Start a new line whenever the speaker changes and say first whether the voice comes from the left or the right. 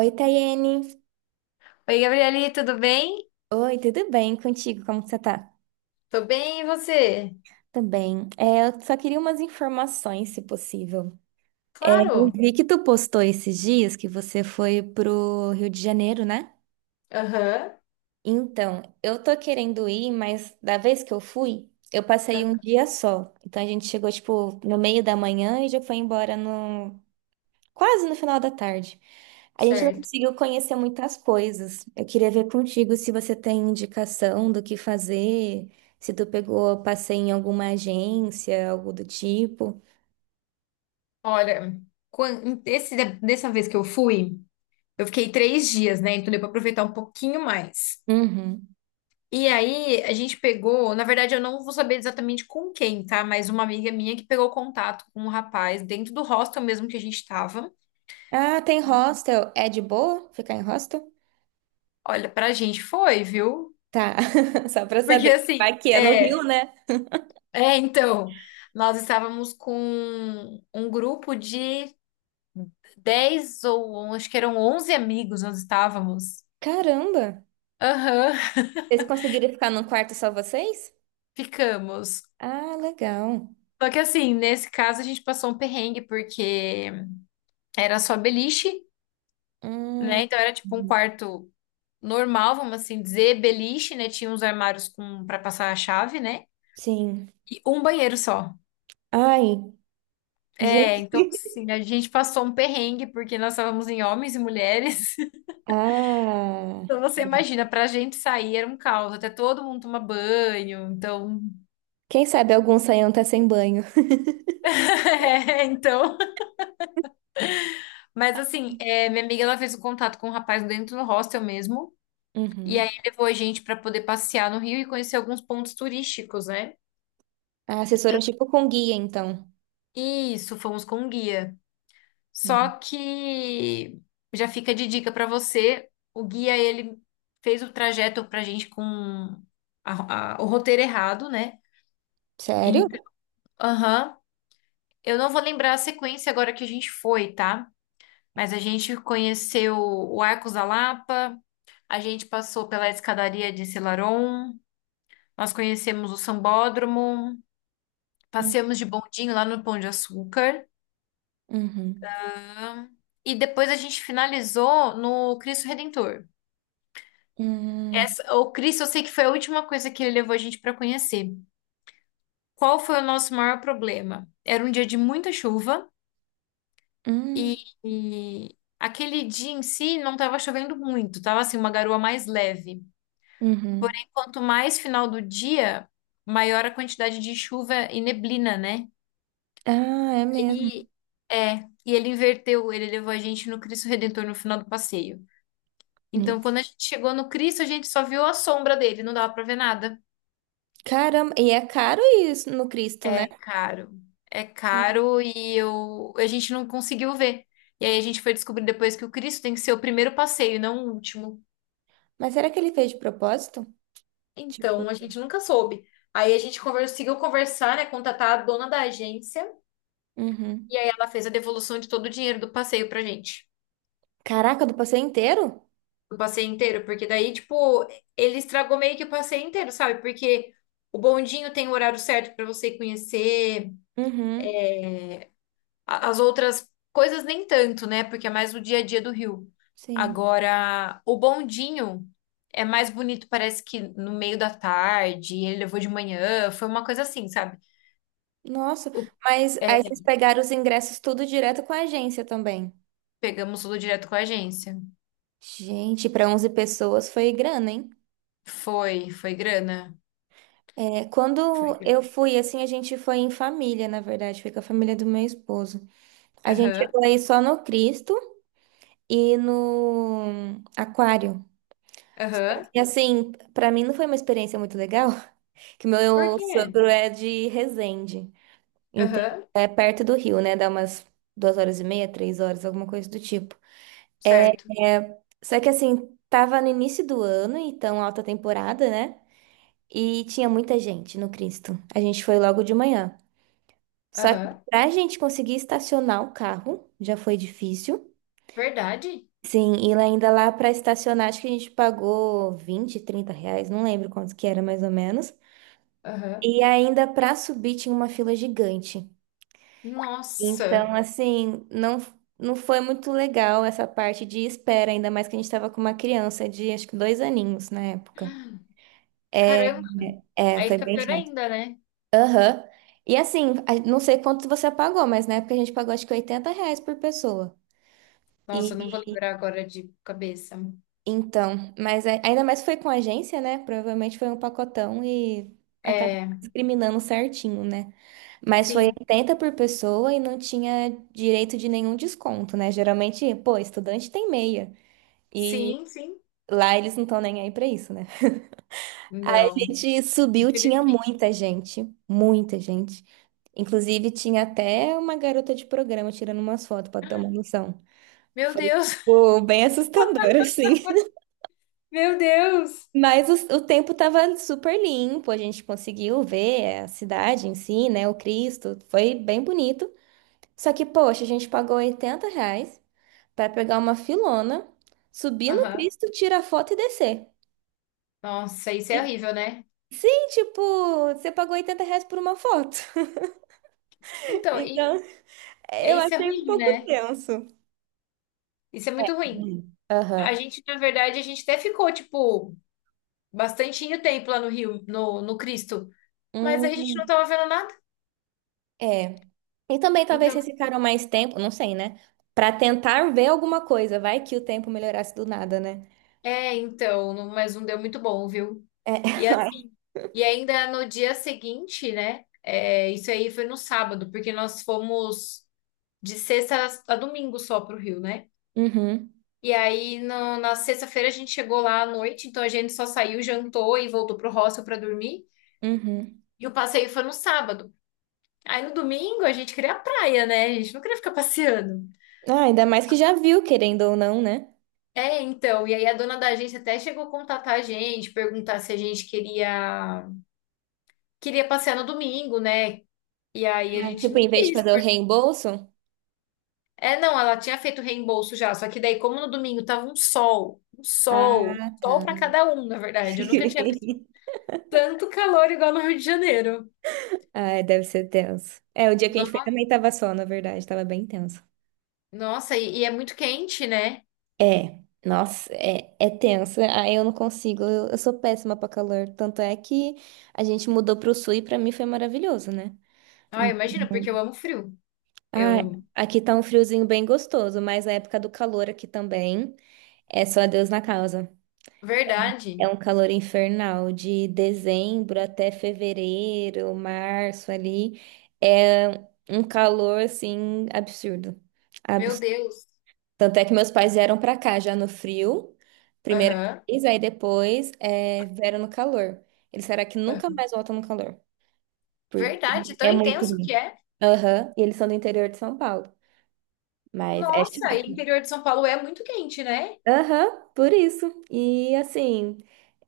right: Oi, Tayene.
left: Oi, Gabriele, tudo bem?
right: Oi, tudo bem contigo? Como que você tá?
left: Tô bem, e você?
right: Também. Eu só queria umas informações, se possível. Eu
left: Claro.
right: vi que tu postou esses dias que você foi pro Rio de Janeiro, né?
left: Aham,
right: Então, eu tô querendo ir, mas da vez que eu fui, eu passei um
left: ah,
right: dia só. Então a gente chegou, tipo, no meio da manhã e já foi embora quase no final da tarde. A gente não
left: certo.
right: conseguiu conhecer muitas coisas. Eu queria ver contigo se você tem indicação do que fazer, se tu pegou passeio em alguma agência, algo do tipo.
left: Olha, quan- esse, dessa vez que eu fui, eu fiquei 3 dias, né? Então deu pra aproveitar um pouquinho mais.
right: Uhum.
left: E aí a gente pegou, na verdade eu não vou saber exatamente com quem, tá? Mas uma amiga minha que pegou contato com um rapaz dentro do hostel mesmo que a gente tava.
right: Ah, tem hostel. É de boa ficar em hostel?
left: Olha, pra gente foi, viu?
right: Tá, só pra
left: Porque
right: saber.
left: assim,
right: Vai que é no Rio, né?
left: então, nós estávamos com um grupo de 10 ou acho que eram 11 amigos nós estávamos.
right: Caramba!
left: Aham,
right: Vocês conseguiram ficar num quarto só vocês?
left: ficamos.
right: Ah, legal.
left: Só que assim, nesse caso a gente passou um perrengue porque era só beliche,
right: Hum,
left: né? Então era tipo um quarto normal, vamos assim dizer, beliche, né? Tinha uns armários com para passar a chave, né?
right: sim.
left: E um banheiro só.
right: Ai,
left: É,
right: gente.
left: então assim, a gente passou um perrengue porque nós estávamos em homens e mulheres.
right: Ah,
left: Então você imagina, pra gente sair era um caos, até todo mundo toma banho, então.
right: quem sabe algum saião tá sem banho.
left: É, então, mas assim, é, minha amiga ela fez o contato com um rapaz dentro do hostel mesmo. E aí
right: Uhum.
left: levou a gente para poder passear no Rio e conhecer alguns pontos turísticos, né?
right: Ah, assessoram tipo com guia, então.
left: Isso, fomos com um guia.
right: Hum.
left: Só que já fica de dica para você, o guia ele fez o trajeto pra gente com o roteiro errado, né?
right: Sério?
left: Então, aham. Eu não vou lembrar a sequência agora que a gente foi, tá? Mas a gente conheceu o Arcos da Lapa, a gente passou pela escadaria de Selarón, nós conhecemos o Sambódromo,
right: Hum,
left: passeamos de bondinho lá no Pão de Açúcar
right: Uhum.
left: e depois a gente finalizou no Cristo Redentor.
right: Hum,
left: Essa, o Cristo, eu sei que foi a última coisa que ele levou a gente para conhecer. Qual foi o nosso maior problema? Era um dia de muita chuva e,
right: hum,
left: e aquele dia em si não estava chovendo muito, estava assim uma garoa mais leve.
right: uhum.
left: Quanto mais final do dia, maior a quantidade de chuva e neblina, né?
right: Ah, é mesmo.
left: E é, e ele inverteu, ele levou a gente no Cristo Redentor no final do passeio.
right: Hum.
left: Então, quando a gente chegou no Cristo, a gente só viu a sombra dele, não dava pra ver nada.
right: Caramba, e é caro isso no Cristo, né?
left: É caro. É
right: Sim.
left: caro e eu, a gente não conseguiu ver. E aí a gente foi descobrir depois que o Cristo tem que ser o primeiro passeio, não o último.
right: Mas será que ele fez de propósito?
left: Então,
right: Tipo,
left: a gente nunca soube. Aí a gente conseguiu conversar, né, contatar a dona da agência
right: uhum.
left: e aí ela fez a devolução de todo o dinheiro do passeio pra gente.
right: Caraca, do passeio inteiro?
left: O passeio inteiro, porque daí, tipo, ele estragou meio que o passeio inteiro, sabe? Porque o bondinho tem o horário certo pra você conhecer,
right: Uhum,
left: é, as outras coisas nem tanto, né? Porque é mais o dia a dia do Rio.
right: sim.
left: Agora, o bondinho é mais bonito, parece que no meio da tarde, ele levou de manhã, foi uma coisa assim, sabe?
right: Nossa,
left: O-
right: mas aí
left: é,
right: vocês pegaram os ingressos tudo direto com a agência também.
left: pegamos tudo direto com a agência.
right: Gente, para 11 pessoas foi grana, hein?
left: Foi, foi grana.
right: Quando
left: Foi
right: eu
left: grana.
right: fui, assim, a gente foi em família, na verdade, foi com a família do meu esposo. A gente
left: Aham,
right: chegou aí só no Cristo e no Aquário.
left: aham.
right: E assim, pra mim não foi uma experiência muito legal, que
left: Por
right: meu
left: quê?
right: sogro é de Resende, então
left: Aham,
right: é perto do Rio, né? Dá umas 2 horas e meia, 3 horas, alguma coisa do tipo. É,
left: certo.
right: Só que assim, tava no início do ano, então alta temporada, né? E tinha muita gente no Cristo. A gente foi logo de manhã. Só que
left: Aham.
right: pra gente conseguir estacionar o carro, já foi difícil.
left: Verdade?
right: Sim, e lá ainda lá para estacionar, acho que a gente pagou 20, 30 reais, não lembro quanto que era mais ou menos.
left: Aham.
right: E ainda para subir tinha uma fila gigante. Então,
left: Nossa,
right: assim, não, não foi muito legal essa parte de espera, ainda mais que a gente estava com uma criança de acho que 2 aninhos na época. É,
left: caramba. Aí
right: Foi
left: fica
right: bem
left: pior
right: chato.
left: ainda, né?
right: Aham. E assim, não sei quanto você pagou, mas na época a gente pagou acho que R$ 80 por pessoa.
left: Nossa, eu não vou lembrar agora de cabeça.
right: Então, mas ainda mais foi com a agência, né? Provavelmente foi um pacotão e acabou
left: É,
right: discriminando certinho, né? Mas foi
left: sim,
right: 80 por pessoa e não tinha direito de nenhum desconto, né? Geralmente, pô, estudante tem meia. E
left: sim, sim.
right: lá eles não estão nem aí pra isso, né? Aí a
left: Não,
right: gente subiu, tinha
left: infelizmente
right: muita
left: não.
right: gente, muita gente. Inclusive, tinha até uma garota de programa tirando umas fotos pra ter uma noção.
left: Meu
right: Foi,
left: Deus,
right: tipo, bem assustador, assim.
left: meu Deus.
right: Mas o tempo estava super limpo, a gente conseguiu ver a cidade em si, né? O Cristo, foi bem bonito. Só que, poxa, a gente pagou R$ 80 para pegar uma filona, subir no
left: Aham.
right: Cristo, tirar foto e descer.
left: Nossa, isso é
right: E,
left: horrível, né?
right: sim, tipo, você pagou R$ 80 por uma foto.
left: Então, e,
right: Então, eu
left: isso é
right: achei um
left: ruim,
right: pouco
left: né?
right: tenso.
left: Isso é muito ruim.
right: Hum.
left: A
right: Aham.
left: gente, na verdade, a gente até ficou, tipo, bastante tempo lá no Rio, no, no Cristo. Mas a gente não
right: Hum,
left: tava vendo nada.
right: é. E também talvez
left: Então,
right: vocês ficaram mais tempo, não sei, né? Para tentar ver alguma coisa, vai que o tempo melhorasse do nada, né?
left: é, então, mas não deu muito bom, viu?
right: É.
left: E assim, e ainda no dia seguinte, né? É, isso aí foi no sábado, porque nós fomos de sexta a domingo só pro Rio, né?
right: Uhum,
left: E aí na sexta-feira a gente chegou lá à noite, então a gente só saiu, jantou e voltou pro hostel pra dormir.
right: uhum.
left: E o passeio foi no sábado. Aí no domingo a gente queria a praia, né? A gente não queria ficar passeando.
right: Ah, ainda mais que já viu, querendo ou não, né?
left: É, então, e aí a dona da agência até chegou a contatar a gente, perguntar se a gente queria. Queria passear no domingo, né? E aí a
right: Ah,
left: gente
right: tipo,
left: não
right: em vez de
left: quis.
right: fazer o
left: Por...
right: reembolso.
left: É, não, ela tinha feito reembolso já, só que daí, como no domingo tava um sol, um sol, um
right: Ah, tá.
left: sol para cada um, na verdade. Eu nunca tinha visto tanto calor igual no Rio de Janeiro.
right: Ah, deve ser tenso. É, o dia que a
left: No-
right: gente foi também tava só, na verdade, tava bem tenso.
left: Nossa, e é muito quente, né?
right: É, nossa, é tenso. Ah, eu não consigo, eu sou péssima pra calor. Tanto é que a gente mudou pro sul e pra mim foi maravilhoso, né?
left: Ah,
right: Então,
left: imagina, porque eu amo frio.
right: ah,
left: Eu,
right: aqui tá um friozinho bem gostoso, mas a época do calor aqui também é só Deus na causa.
left: verdade.
right: É um calor infernal de dezembro até fevereiro, março ali. É um calor assim absurdo.
left: Meu
right: Abs-
left: Deus.
right: Tanto é que meus pais vieram pra cá já no frio, primeira
left: Aham.
right: vez, aí depois vieram no calor. Eles será que nunca mais voltam no calor, porque
left: Verdade, tão
right: é muito
left: intenso que
right: ruim.
left: é.
right: Aham, e eles são do interior de São Paulo, mas é
left: Nossa, e o
right: chato.
left: interior de São Paulo é muito quente, né?
right: Aham, por isso. E assim,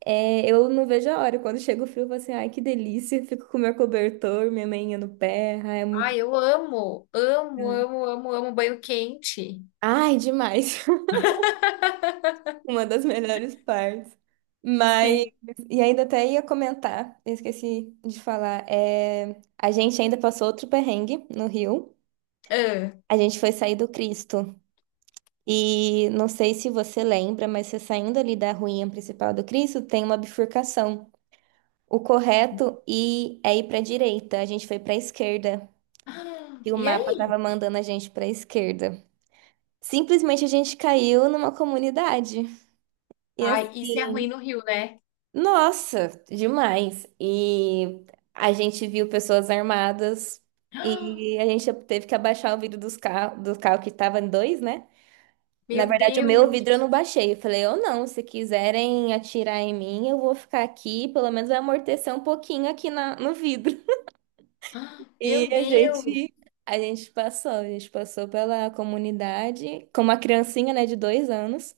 right: eu não vejo a hora. Quando chega o frio, eu falo assim, ai, que delícia. Fico com meu cobertor, minha meinha no pé. Ai, é muito.
left: Ai, eu amo, amo, amo, amo, amo banho quente.
right: Ai, demais. Uma das melhores partes. Mas,
left: Sim.
right: e ainda até ia comentar, eu esqueci de falar. A gente ainda passou outro perrengue no Rio.
left: Ah.
right: A gente foi sair do Cristo. E não sei se você lembra, mas você saindo ali da ruinha principal do Cristo, tem uma bifurcação. O correto e é ir para a direita. A gente foi para a esquerda
left: Ah,
right: e o
left: e
right: mapa
left: aí?
right: tava mandando a gente para a esquerda. Simplesmente a gente caiu numa comunidade. E
left: Ai, isso é
right: assim,
left: ruim no Rio, né?
right: nossa, demais. E a gente viu pessoas armadas
left: Ah,
right: e a gente teve que abaixar o vidro dos carro, do carro que tava em dois, né? Na
left: meu
right: verdade, o meu vidro eu
left: Deus!
right: não baixei. Eu falei, eu não, se quiserem atirar em mim, eu vou ficar aqui, pelo menos vai amortecer um pouquinho aqui na, no vidro.
left: Ah,
right: E
left: meu
right: a
left: Deus!
right: gente, a gente passou, a gente passou pela comunidade com uma criancinha, né, de 2 anos,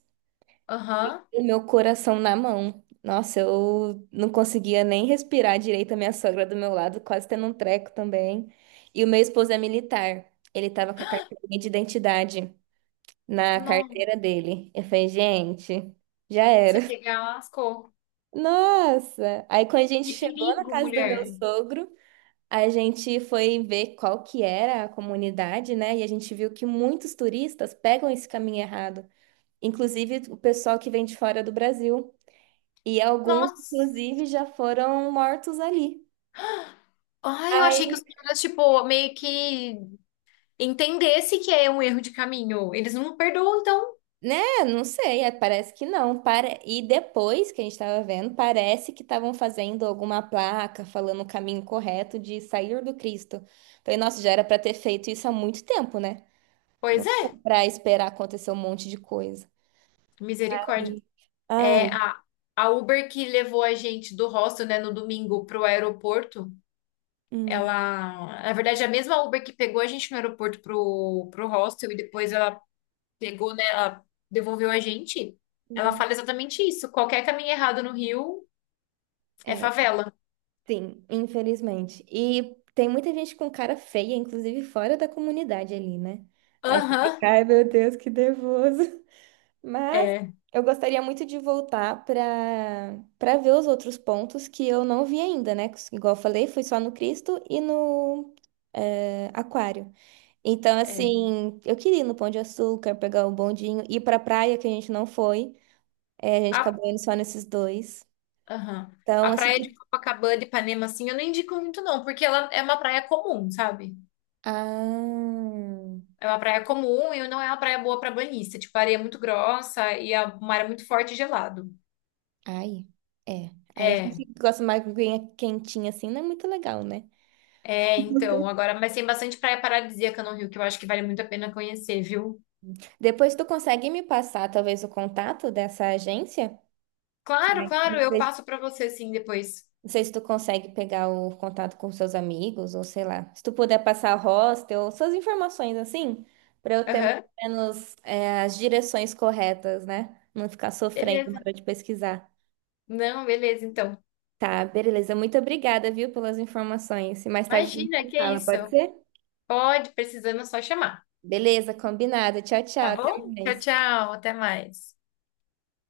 left: Aham.
right: e meu coração na mão. Nossa, eu não conseguia nem respirar direito, a minha sogra do meu lado, quase tendo um treco também. E o meu esposo é militar, ele tava com a carteirinha de identidade na
left: Não.
right: carteira dele. Eu falei, gente, já era.
left: Se pegar, lascou.
right: Nossa! Aí quando a gente
left: Que
right: chegou na
left: perigo,
right: casa do meu
left: mulher.
right: sogro, a gente foi ver qual que era a comunidade, né? E a gente viu que muitos turistas pegam esse caminho errado, inclusive o pessoal que vem de fora do Brasil. E alguns,
left: Nossa.
right: inclusive, já foram mortos ali.
left: Ai, eu achei que
right: Aí,
left: os caras, tipo, meio que entendesse que é um erro de caminho. Eles não perdoam, então.
right: né? Não sei, parece que não. E depois que a gente estava vendo, parece que estavam fazendo alguma placa falando o caminho correto de sair do Cristo. Falei, nossa, já era para ter feito isso há muito tempo, né? Não
left: Pois é,
right: para esperar acontecer um monte de coisa.
left: misericórdia.
right: Aí,
left: É
right: ai,
left: a Uber que levou a gente do hostel, né, no domingo para o aeroporto.
right: hum.
left: Ela, na verdade, é a mesma Uber que pegou a gente no aeroporto pro hostel e depois ela pegou, né, ela devolveu a gente. Ela
right: Uhum.
left: fala exatamente isso. Qualquer caminho errado no Rio é
right: É,
left: favela.
right: sim, infelizmente. E tem muita gente com cara feia, inclusive fora da comunidade ali, né? Aí você
left: Aham,
right: fica, ai meu Deus, que nervoso. Mas
left: é,
right: eu gostaria muito de voltar para ver os outros pontos que eu não vi ainda, né? Igual eu falei, fui só no Cristo e no Aquário. Então,
left: é.
right: assim, eu queria ir no Pão de Açúcar, pegar o bondinho, ir para praia que a gente não foi. É, a gente
left: A,
right: acabou indo só nesses dois.
left: aham. A
right: Então, assim,
left: praia de Copacabana e Ipanema, assim, eu não indico muito não, porque ela é uma praia comum, sabe?
right: ah,
left: É uma praia comum e não é uma praia boa para banhista. Tipo, a areia é muito grossa e o mar é muito forte e gelado.
right: ai, é. Aí a
left: É,
right: gente gosta mais de aguinha quentinha assim, não é muito legal, né?
left: então, agora, mas tem bastante praia paradisíaca no Rio que eu acho que vale muito a pena conhecer, viu?
right: Depois tu consegue me passar talvez o contato dessa agência?
left: Claro,
right: Que
left: claro,
right: não
left: eu
right: sei,
left: passo para você sim depois.
right: não sei se tu consegue pegar o contato com seus amigos ou sei lá. Se tu puder passar o hostel, suas informações assim, pra eu ter mais
left: Aham,
right: ou menos as direções corretas, né? Não ficar sofrendo na
left: beleza.
right: hora de pesquisar.
left: Não, beleza, então.
right: Tá, beleza. Muito obrigada, viu, pelas informações. E mais tarde a gente
left: Imagina,
right: se
left: que
right: fala,
left: isso.
right: pode ser?
left: Pode, precisando, é só chamar.
right: Beleza, combinado. Tchau, tchau.
left: Tá
right: Até
left: bom? Tchau,
right: mais.
left: tchau, até mais.